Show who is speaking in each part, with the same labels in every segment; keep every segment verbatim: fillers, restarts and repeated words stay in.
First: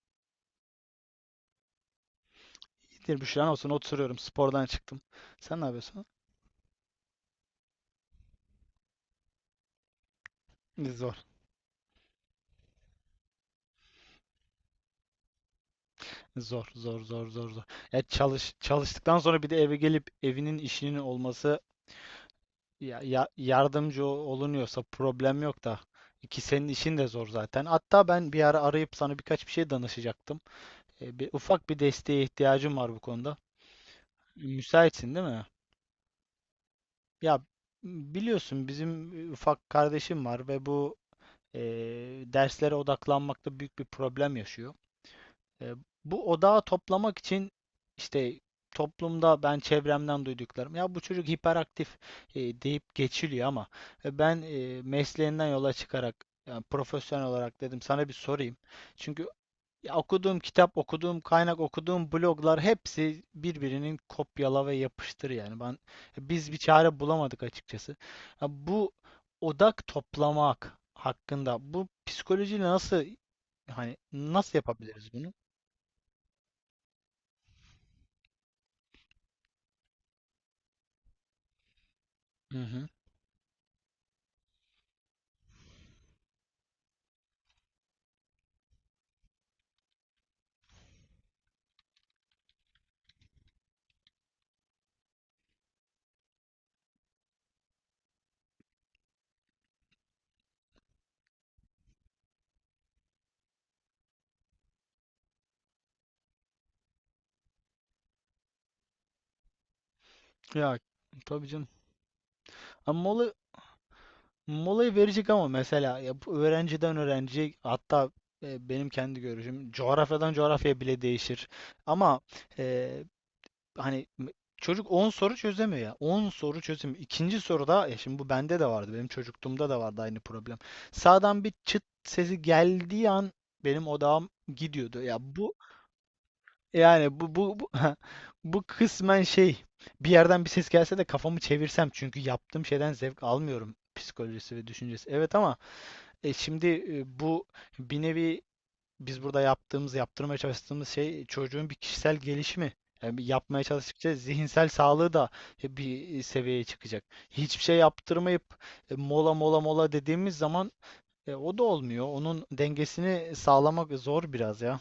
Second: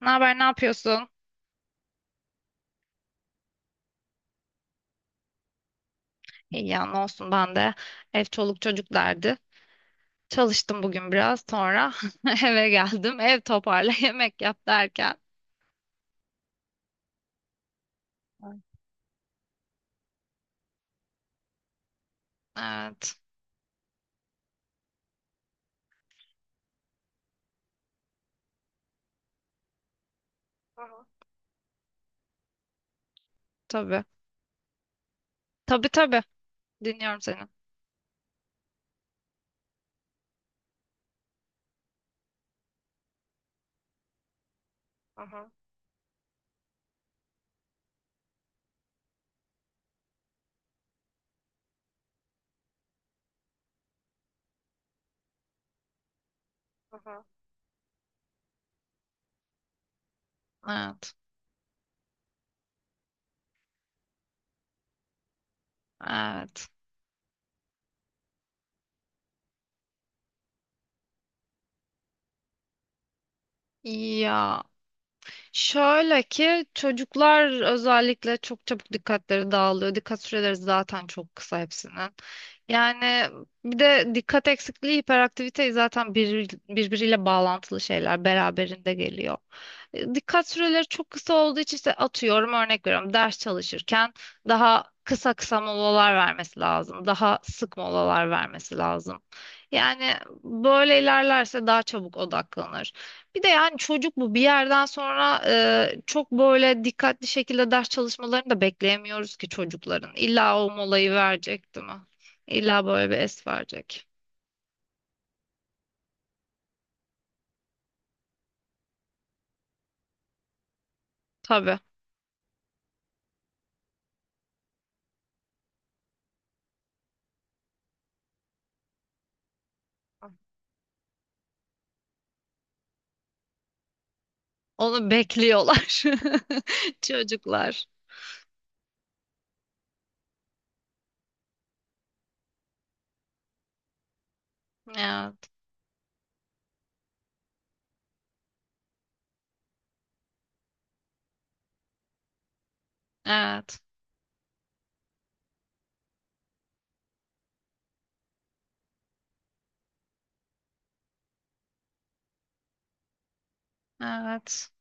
Speaker 1: Ne haber, ne yapıyorsun?
Speaker 2: Bir Büşra'nın olsun oturuyorum, spordan çıktım. Sen ne yapıyorsun?
Speaker 1: İyi ya, ne olsun ben de. Ev çoluk çocuk derdi. Çalıştım bugün
Speaker 2: Zor.
Speaker 1: biraz sonra eve geldim. Ev toparla, yemek yap derken.
Speaker 2: Zor zor zor zor zor. Ya çalış çalıştıktan sonra bir de eve gelip evinin işinin olması ya,
Speaker 1: Evet,
Speaker 2: ya- yardımcı olunuyorsa problem yok da, ki senin işin de zor zaten. Hatta ben bir ara arayıp sana birkaç bir şey danışacaktım.
Speaker 1: Hı hı,
Speaker 2: E, bir, ufak bir desteğe ihtiyacım var bu konuda.
Speaker 1: tabii.
Speaker 2: Müsaitsin değil mi?
Speaker 1: Tabii tabii. Dinliyorum
Speaker 2: Ya
Speaker 1: seni.
Speaker 2: biliyorsun bizim e, ufak kardeşim var ve bu e, derslere odaklanmakta büyük bir problem yaşıyor.
Speaker 1: Hı hı,
Speaker 2: E, Bu odağı toplamak için işte toplumda ben çevremden duyduklarım, ya bu çocuk hiperaktif e, deyip geçiliyor ama e, ben e, mesleğinden yola çıkarak, yani
Speaker 1: hı hı.
Speaker 2: profesyonel olarak dedim sana bir sorayım. Çünkü ya okuduğum kitap,
Speaker 1: Evet,
Speaker 2: okuduğum kaynak, okuduğum bloglar, hepsi birbirinin kopyala ve yapıştır yani. Ben e, biz bir
Speaker 1: evet.
Speaker 2: çare bulamadık açıkçası. Ya bu odak toplamak hakkında, bu psikolojiyle nasıl hani
Speaker 1: İyi
Speaker 2: nasıl
Speaker 1: ya.
Speaker 2: yapabiliriz bunu?
Speaker 1: Şöyle ki çocuklar özellikle çok çabuk dikkatleri dağılıyor. Dikkat süreleri zaten çok kısa hepsinin.
Speaker 2: Hı hı.
Speaker 1: Yani bir de dikkat eksikliği, hiperaktivite zaten bir, birbiriyle bağlantılı şeyler beraberinde geliyor. E, Dikkat süreleri çok kısa olduğu için işte atıyorum örnek veriyorum ders çalışırken daha kısa kısa molalar vermesi lazım. Daha sık molalar vermesi lazım. Yani böyle ilerlerse daha çabuk odaklanır. Bir de yani çocuk bu bir yerden sonra e, çok böyle dikkatli şekilde ders çalışmalarını da bekleyemiyoruz ki çocukların. İlla o
Speaker 2: Ya
Speaker 1: molayı
Speaker 2: tabii canım.
Speaker 1: verecek değil mi? İlla
Speaker 2: Ama
Speaker 1: böyle bir
Speaker 2: mola,
Speaker 1: es verecek.
Speaker 2: molayı verecek, ama mesela ya bu öğrenciden öğrenciye, hatta e, benim kendi görüşüm coğrafyadan coğrafyaya bile değişir.
Speaker 1: Tabii.
Speaker 2: Ama e, hani m- çocuk on soru çözemiyor ya. On soru çözemiyor. İkinci soruda ya, şimdi bu bende de vardı. Benim çocukluğumda da vardı aynı problem. Sağdan bir çıt sesi geldiği an benim odağım gidiyordu.
Speaker 1: Onu
Speaker 2: Ya bu
Speaker 1: bekliyorlar
Speaker 2: Yani bu bu bu,
Speaker 1: çocuklar.
Speaker 2: bu kısmen şey bir yerden bir ses gelse de kafamı çevirsem, çünkü yaptığım şeyden zevk almıyorum psikolojisi ve düşüncesi. Evet
Speaker 1: Evet,
Speaker 2: ama e, şimdi e, bu bir nevi biz burada yaptığımız, yaptırmaya çalıştığımız şey, çocuğun bir kişisel gelişimi. Yani bir yapmaya
Speaker 1: evet,
Speaker 2: çalıştıkça zihinsel sağlığı da bir e, seviyeye çıkacak. Hiçbir şey yaptırmayıp e, mola mola mola dediğimiz zaman e, o da olmuyor. Onun dengesini sağlamak zor biraz
Speaker 1: evet.
Speaker 2: ya.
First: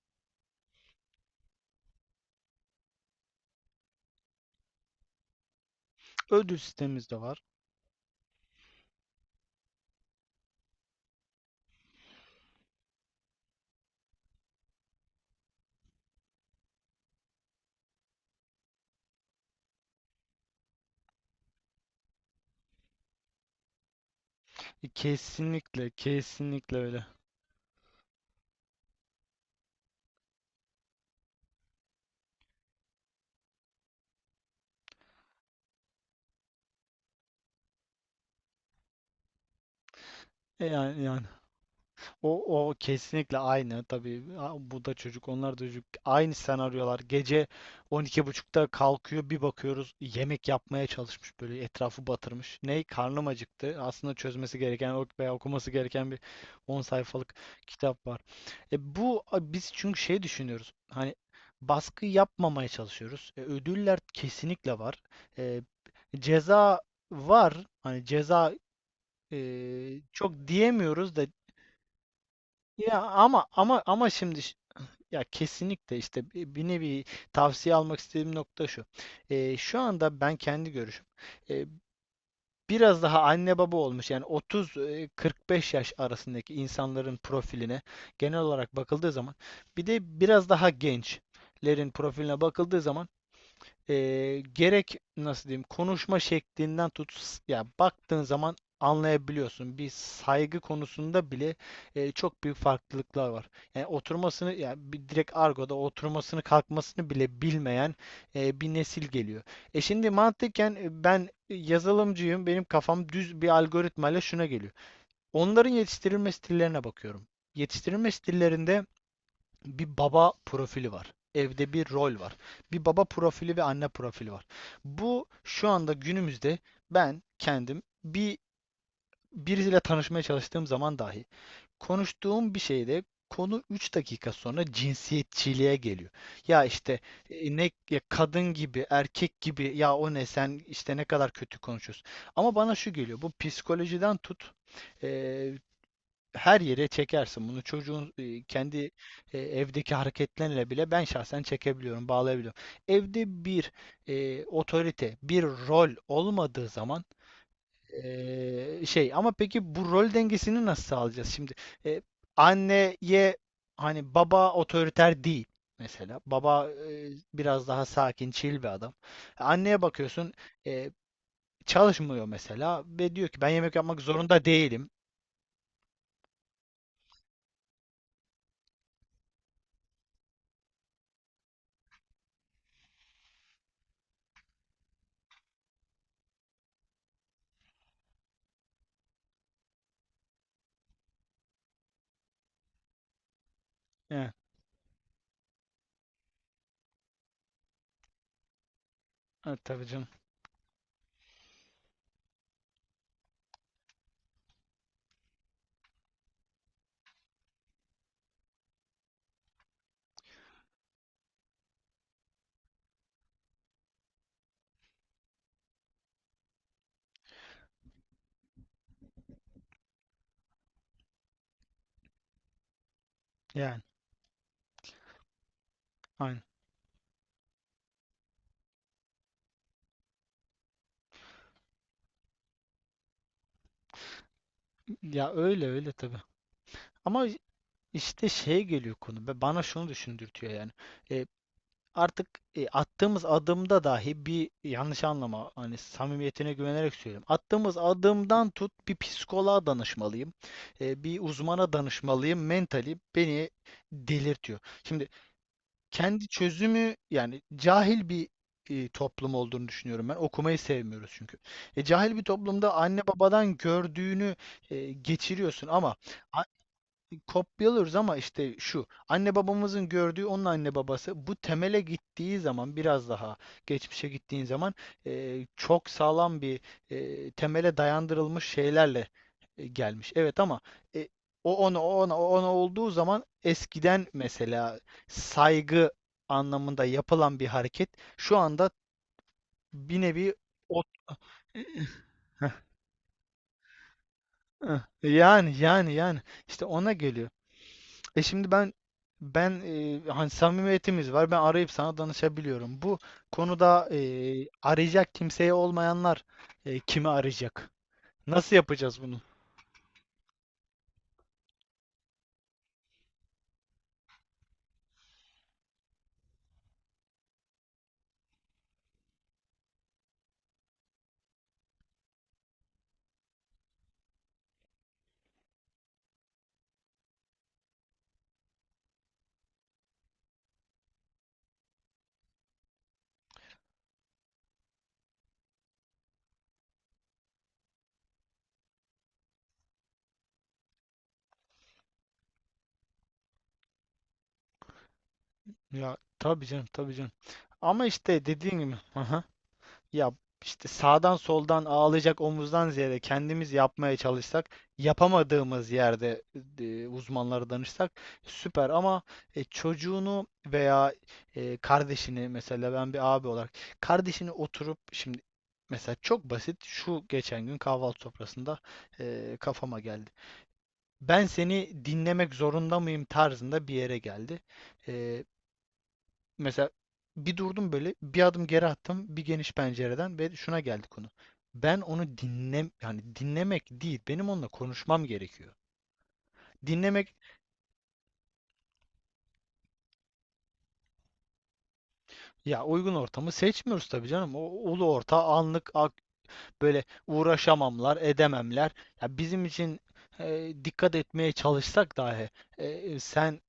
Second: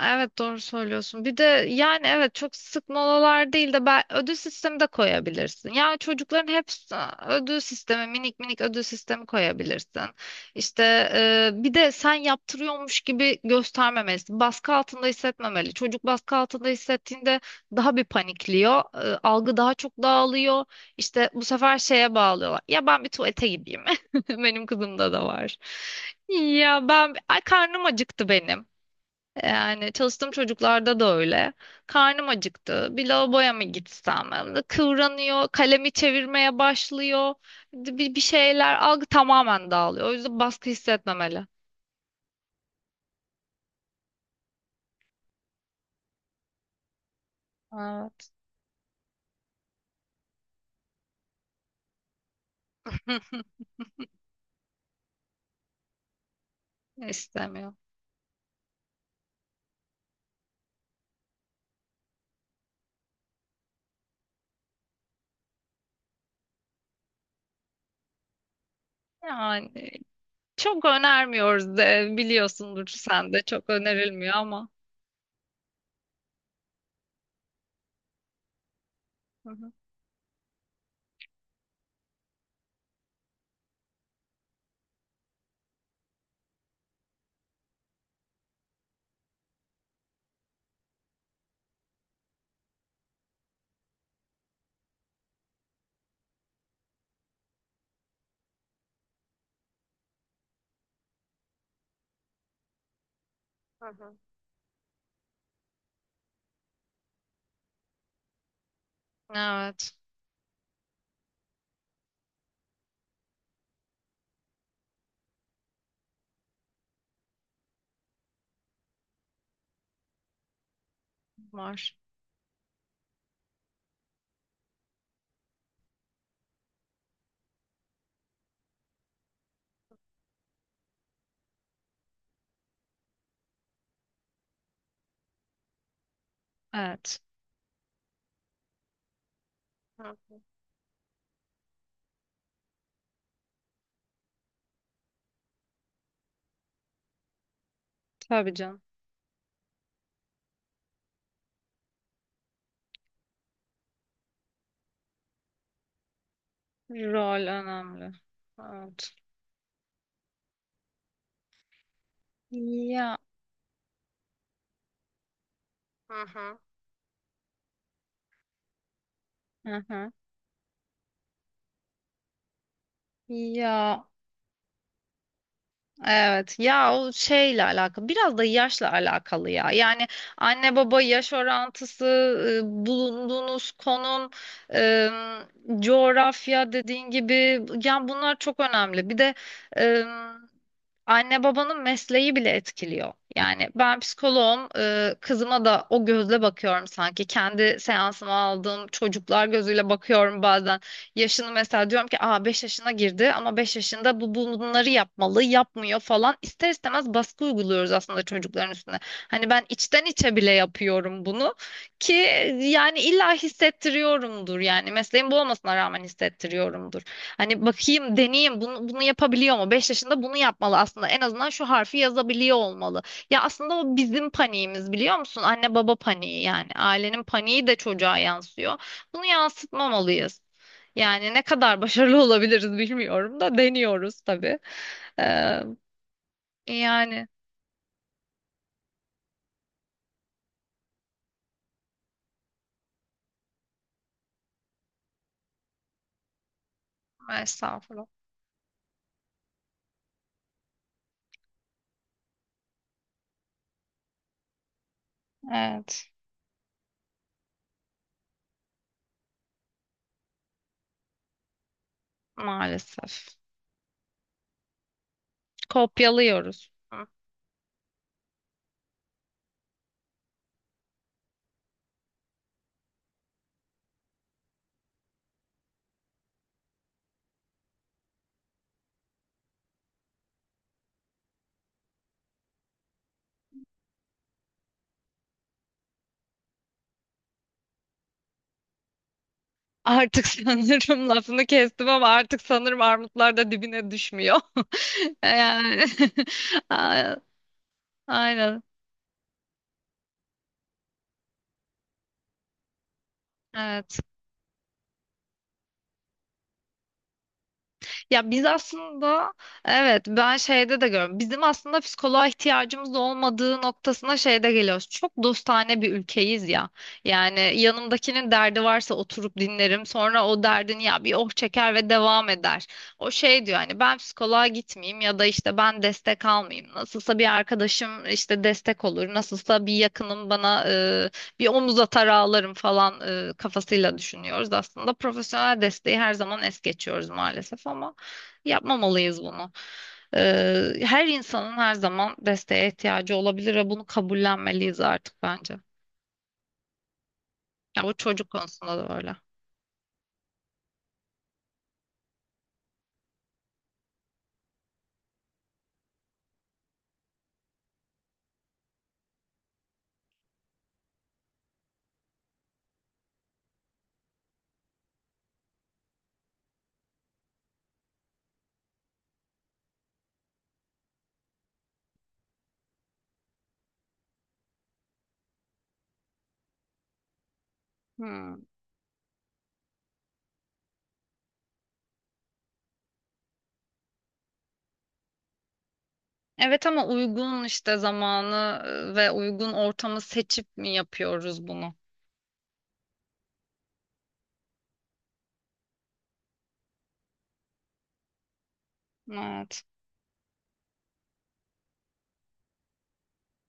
Speaker 1: Evet doğru söylüyorsun. Bir de yani evet çok sık molalar değil de ben ödül sistemi de koyabilirsin. Yani çocukların
Speaker 2: Ödül
Speaker 1: hepsi
Speaker 2: sistemimiz de var.
Speaker 1: ödül sistemi, minik minik ödül sistemi koyabilirsin. İşte e, bir de sen yaptırıyormuş gibi göstermemelisin. Baskı altında hissetmemeli. Çocuk baskı altında hissettiğinde daha bir panikliyor. E, algı daha çok dağılıyor. İşte bu sefer şeye bağlıyorlar. Ya ben bir tuvalete gideyim. Benim
Speaker 2: E,
Speaker 1: kızımda da var.
Speaker 2: Kesinlikle, kesinlikle
Speaker 1: Ya
Speaker 2: öyle.
Speaker 1: ben ay karnım acıktı benim. Yani çalıştığım çocuklarda da öyle. Karnım acıktı. Bir lavaboya mı gitsem? Kıvranıyor, kalemi çevirmeye başlıyor. Bir, bir şeyler algı tamamen dağılıyor. O yüzden
Speaker 2: E,
Speaker 1: baskı
Speaker 2: yani, yani
Speaker 1: hissetmemeli.
Speaker 2: o o kesinlikle aynı. Tabii a- bu da çocuk, onlar da çocuk. Aynı senaryolar. Gece
Speaker 1: Aa,
Speaker 2: on iki buçukta kalkıyor, bir bakıyoruz yemek yapmaya çalışmış, böyle etrafı batırmış. Ney? Karnım acıktı. Aslında çözmesi gereken, ok- veya okuması gereken bir on sayfalık
Speaker 1: İstemiyor.
Speaker 2: kitap var. E, bu a, biz çünkü şey düşünüyoruz. Hani baskı yapmamaya çalışıyoruz. E, ödüller kesinlikle var. E, Ceza var. Hani ceza,
Speaker 1: Yani
Speaker 2: Eee, çok
Speaker 1: çok
Speaker 2: diyemiyoruz da
Speaker 1: önermiyoruz de biliyorsundur
Speaker 2: ya
Speaker 1: sen de
Speaker 2: ama
Speaker 1: çok
Speaker 2: ama ama
Speaker 1: önerilmiyor
Speaker 2: şimdi ş-
Speaker 1: ama.
Speaker 2: ya kesinlikle, işte bi- bir nevi tavsiye almak istediğim nokta şu.
Speaker 1: Hı
Speaker 2: Eee,
Speaker 1: hı.
Speaker 2: şu anda ben kendi görüşüm, eee, biraz daha anne baba olmuş yani otuz kırk beş yaş arasındaki insanların profiline genel olarak bakıldığı zaman, bir de biraz daha gençlerin profiline bakıldığı zaman, e, gerek nasıl diyeyim konuşma şeklinden tut, ya baktığın zaman anlayabiliyorsun. Bir saygı konusunda bile e, çok büyük farklılıklar var.
Speaker 1: Hı
Speaker 2: Yani
Speaker 1: hı.
Speaker 2: oturmasını, ya bir direkt argoda oturmasını kalkmasını bile bilmeyen e, bir nesil geliyor. E
Speaker 1: Evet
Speaker 2: şimdi mantıken, e, ben yazılımcıyım. Benim kafam düz bir algoritmayla şuna geliyor. Onların yetiştirilme stillerine bakıyorum. Yetiştirilme stillerinde bir baba profili var. Evde bir
Speaker 1: var.
Speaker 2: rol var. Bir baba profili ve anne profili var. Bu şu anda günümüzde, ben kendim bir birisiyle tanışmaya çalıştığım zaman dahi, konuştuğum bir şeyde konu üç dakika sonra cinsiyetçiliğe geliyor. Ya işte
Speaker 1: Evet.
Speaker 2: e, ne ya, kadın gibi, erkek gibi, ya o
Speaker 1: Hı.
Speaker 2: ne, sen işte ne kadar kötü konuşuyorsun. Ama bana şu geliyor. Bu psikolojiden tut, e, her yere çekersin. Bunu çocuğun e,
Speaker 1: Tabii canım.
Speaker 2: kendi e, evdeki hareketlerle bile ben şahsen çekebiliyorum, bağlayabiliyorum. Evde bir e, otorite, bir rol olmadığı zaman,
Speaker 1: Rol önemli.
Speaker 2: e,
Speaker 1: Evet.
Speaker 2: şey ama peki bu rol dengesini nasıl sağlayacağız şimdi? E,
Speaker 1: Ya.
Speaker 2: Anneye, hani baba otoriter değil
Speaker 1: Hı
Speaker 2: mesela.
Speaker 1: hı.
Speaker 2: Baba e, biraz daha sakin, chill bir adam. Anneye
Speaker 1: Hı hı.
Speaker 2: bakıyorsun e, çalışmıyor mesela, ve diyor ki ben yemek yapmak
Speaker 1: Ya
Speaker 2: zorunda değilim.
Speaker 1: evet ya o şeyle alakalı biraz da yaşla alakalı ya yani anne baba yaş orantısı, e, bulunduğunuz konum, e, coğrafya dediğin gibi yani bunlar çok önemli. Bir de Anne babanın mesleği bile etkiliyor. Yani ben
Speaker 2: Evet,
Speaker 1: psikoloğum, e, kızıma da o gözle bakıyorum sanki. Kendi seansıma aldığım çocuklar
Speaker 2: evet tabii
Speaker 1: gözüyle
Speaker 2: canım.
Speaker 1: bakıyorum bazen. Yaşını mesela diyorum ki aa beş yaşına girdi ama beş yaşında bu bunları yapmalı, yapmıyor falan. İster istemez baskı uyguluyoruz aslında çocukların üstüne. Hani ben içten içe bile yapıyorum bunu ki yani illa hissettiriyorumdur yani mesleğim bu olmasına rağmen hissettiriyorumdur. Hani bakayım, deneyeyim, bunu, bunu yapabiliyor mu? Beş yaşında bunu yapmalı aslında. En azından şu harfi yazabiliyor olmalı. Ya aslında
Speaker 2: Yani.
Speaker 1: o bizim paniğimiz biliyor musun? Anne baba
Speaker 2: Aynen.
Speaker 1: paniği yani. Ailenin paniği de çocuğa yansıyor. Bunu yansıtmamalıyız. Yani ne kadar başarılı olabiliriz bilmiyorum da deniyoruz tabii.
Speaker 2: Ya
Speaker 1: Ee,
Speaker 2: öyle öyle tabii.
Speaker 1: Yani
Speaker 2: Ama işte şeye geliyor konu. Ve bana şunu düşündürtüyor yani. E, Artık e, attığımız adımda dahi bir yanlış anlama, hani samimiyetine güvenerek söylüyorum. Attığımız
Speaker 1: estağfurullah.
Speaker 2: adımdan tut, bir psikoloğa danışmalıyım. E, bir uzmana danışmalıyım. Mentali beni delirtiyor. Şimdi
Speaker 1: Evet,
Speaker 2: kendi çözümü, yani cahil bir e, toplum olduğunu düşünüyorum ben. Okumayı sevmiyoruz çünkü. E, cahil bir toplumda anne
Speaker 1: maalesef.
Speaker 2: babadan gördüğünü e, geçiriyorsun, ama
Speaker 1: Kopyalıyoruz. Hı.
Speaker 2: kopyalıyoruz. Ama işte şu anne babamızın gördüğü, onun anne babası, bu temele gittiği zaman, biraz daha geçmişe gittiğin zaman, eee, çok sağlam bir eee, temele dayandırılmış şeylerle e, gelmiş. Evet ama e, o ona, o ona, o ona olduğu zaman eskiden, mesela saygı anlamında yapılan bir hareket şu anda bir
Speaker 1: Artık
Speaker 2: nevi o
Speaker 1: sanırım lafını kestim ama artık sanırım armutlar da dibine düşmüyor.
Speaker 2: yani
Speaker 1: Yani,
Speaker 2: yani yani işte ona
Speaker 1: a-
Speaker 2: geliyor. E şimdi
Speaker 1: aynen.
Speaker 2: ben ben e, hani samimiyetimiz var. Ben arayıp sana danışabiliyorum. Bu konuda e,
Speaker 1: Evet.
Speaker 2: arayacak kimseye olmayanlar e, kimi arayacak?
Speaker 1: Ya biz
Speaker 2: Nasıl yapacağız bunu?
Speaker 1: aslında evet ben şeyde de görüyorum. Bizim aslında psikoloğa ihtiyacımız olmadığı noktasına şeyde geliyoruz. Çok dostane bir ülkeyiz ya. Yani yanımdakinin derdi varsa oturup dinlerim. Sonra o derdin ya bir oh çeker ve devam eder. O şey diyor hani ben psikoloğa gitmeyeyim ya da işte ben destek almayayım. Nasılsa bir arkadaşım işte destek olur. Nasılsa bir yakınım bana e, bir omuz atar ağlarım falan e, kafasıyla düşünüyoruz aslında. Profesyonel desteği her zaman es geçiyoruz maalesef ama. Yapmamalıyız bunu. Ee, her insanın her zaman desteğe ihtiyacı olabilir ve bunu kabullenmeliyiz artık bence.
Speaker 2: Ya tabii canım, tabii canım.
Speaker 1: Ya
Speaker 2: Ama
Speaker 1: bu
Speaker 2: işte
Speaker 1: çocuk
Speaker 2: dediğin
Speaker 1: konusunda
Speaker 2: gibi.
Speaker 1: da öyle.
Speaker 2: Ya işte sağdan soldan ağlayacak omuzdan ziyade, kendimiz yapmaya çalışsak, yapamadığımız yerde e, uzmanlara danışsak süper, ama e, çocuğunu veya e, kardeşini, mesela ben bir abi olarak kardeşini oturup şimdi, mesela çok basit, şu geçen gün kahvaltı sofrasında e, kafama geldi. Ben seni dinlemek zorunda mıyım tarzında bir yere geldi. E, Mesela bir durdum, böyle bir
Speaker 1: Hmm.
Speaker 2: adım geri attım, bir geniş pencereden, ve şuna geldi konu. Ben onu dinlem yani dinlemek değil, benim onunla konuşmam gerekiyor.
Speaker 1: Evet ama
Speaker 2: Dinlemek,
Speaker 1: uygun işte zamanı e, ve uygun ortamı seçip mi yapıyoruz bunu?
Speaker 2: ya uygun ortamı seçmiyoruz tabii canım. O ulu orta anlık ak- böyle uğraşamamlar edememler. Ya bizim
Speaker 1: Evet.
Speaker 2: için e, dikkat etmeye çalışsak dahi e, sen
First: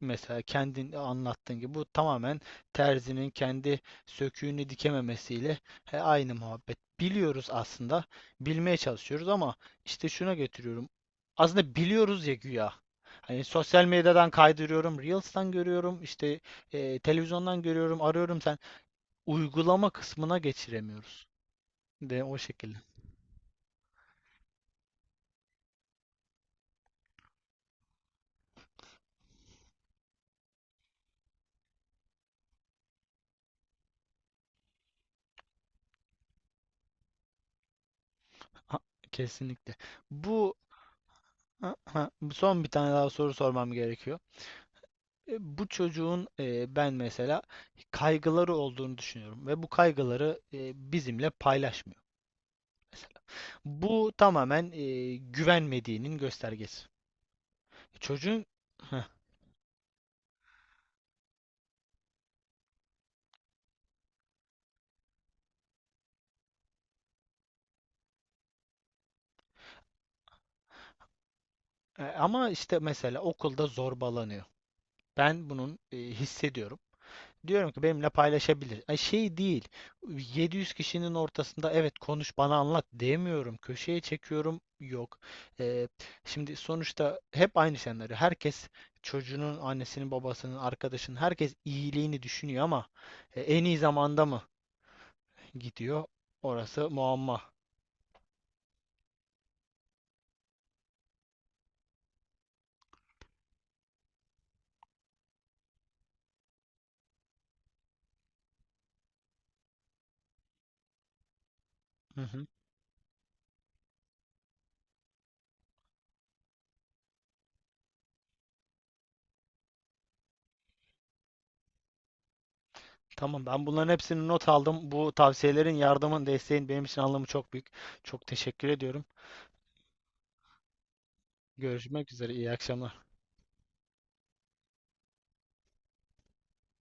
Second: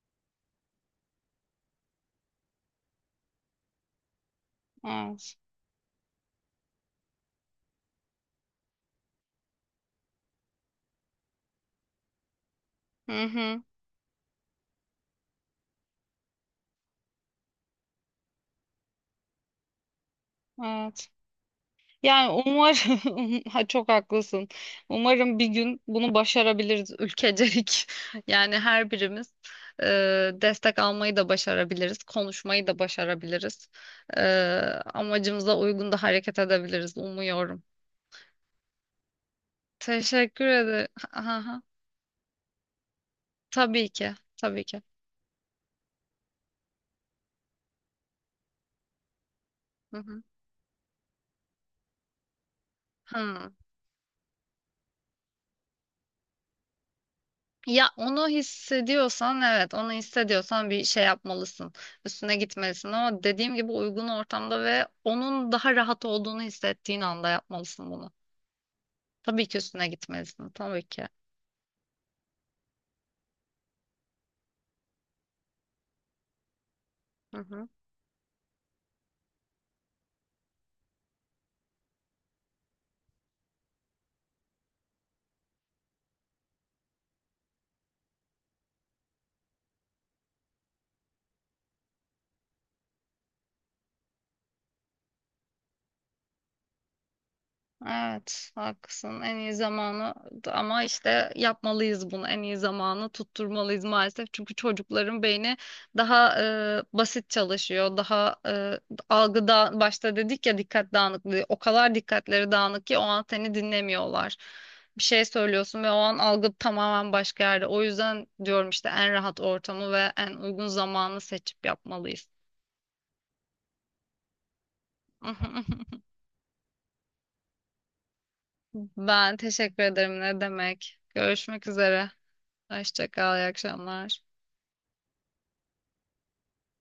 Speaker 2: mesela kendin anlattığın gibi, bu tamamen terzinin kendi söküğünü
Speaker 1: Evet.
Speaker 2: dikememesiyle, he, aynı muhabbet. Biliyoruz aslında, bilmeye çalışıyoruz, ama işte şuna getiriyorum. Aslında biliyoruz ya güya.
Speaker 1: Hı
Speaker 2: Hani
Speaker 1: hı.
Speaker 2: sosyal medyadan kaydırıyorum, Reels'tan görüyorum, işte e, televizyondan görüyorum, arıyorum sen. Uygulama kısmına
Speaker 1: Evet.
Speaker 2: geçiremiyoruz. De
Speaker 1: Yani
Speaker 2: o şekilde.
Speaker 1: umarım ha, çok haklısın. Umarım bir gün bunu başarabiliriz ülkecelik. Yani her birimiz e, destek almayı da başarabiliriz, konuşmayı da başarabiliriz. E, Amacımıza uygun da hareket edebiliriz umuyorum.
Speaker 2: Ha, kesinlikle.
Speaker 1: Teşekkür ederim. Aha,
Speaker 2: Bu son bir tane daha soru sormam
Speaker 1: tabii ki,
Speaker 2: gerekiyor.
Speaker 1: tabii ki.
Speaker 2: E, Bu çocuğun, e, ben mesela kaygıları olduğunu düşünüyorum, ve bu
Speaker 1: Hı hı.
Speaker 2: kaygıları e, bizimle paylaşmıyor mesela.
Speaker 1: Hı.
Speaker 2: Bu tamamen e, güvenmediğinin göstergesi.
Speaker 1: Ya onu
Speaker 2: Çocuğun. Heh.
Speaker 1: hissediyorsan evet onu hissediyorsan bir şey yapmalısın. Üstüne gitmelisin ama dediğim gibi uygun ortamda ve onun daha rahat olduğunu hissettiğin anda yapmalısın bunu. Tabii ki üstüne gitmelisin tabii ki.
Speaker 2: E, ama işte mesela okulda zorbalanıyor. Ben bunun e, hissediyorum.
Speaker 1: Hı hı.
Speaker 2: Diyorum ki benimle paylaşabilir. Ay, şey değil. yedi yüz kişinin ortasında evet, konuş bana anlat demiyorum. Köşeye çekiyorum. Yok. Ee, Şimdi sonuçta hep aynı senaryo. Herkes, çocuğunun, annesinin, babasının, arkadaşının, herkes iyiliğini düşünüyor, ama e, en iyi zamanda mı gidiyor? Orası muamma.
Speaker 1: Evet, haklısın. En iyi zamanı ama işte yapmalıyız bunu. En iyi zamanı tutturmalıyız maalesef. Çünkü çocukların beyni daha e, basit çalışıyor. Daha e, algıda başta dedik ya dikkat dağınıklığı. O kadar
Speaker 2: Hı hı.
Speaker 1: dikkatleri dağınık ki o an seni dinlemiyorlar. Bir şey söylüyorsun ve o an algı tamamen başka yerde. O yüzden diyorum işte en rahat ortamı ve en uygun zamanı seçip yapmalıyız.
Speaker 2: Tamam, ben bunların hepsini not aldım. Bu tavsiyelerin, yardımın, desteğin benim için anlamı çok büyük. Çok teşekkür ediyorum.
Speaker 1: Ben teşekkür ederim. Ne demek? Görüşmek üzere.
Speaker 2: Görüşmek üzere. İyi akşamlar.
Speaker 1: Hoşça kal, iyi akşamlar.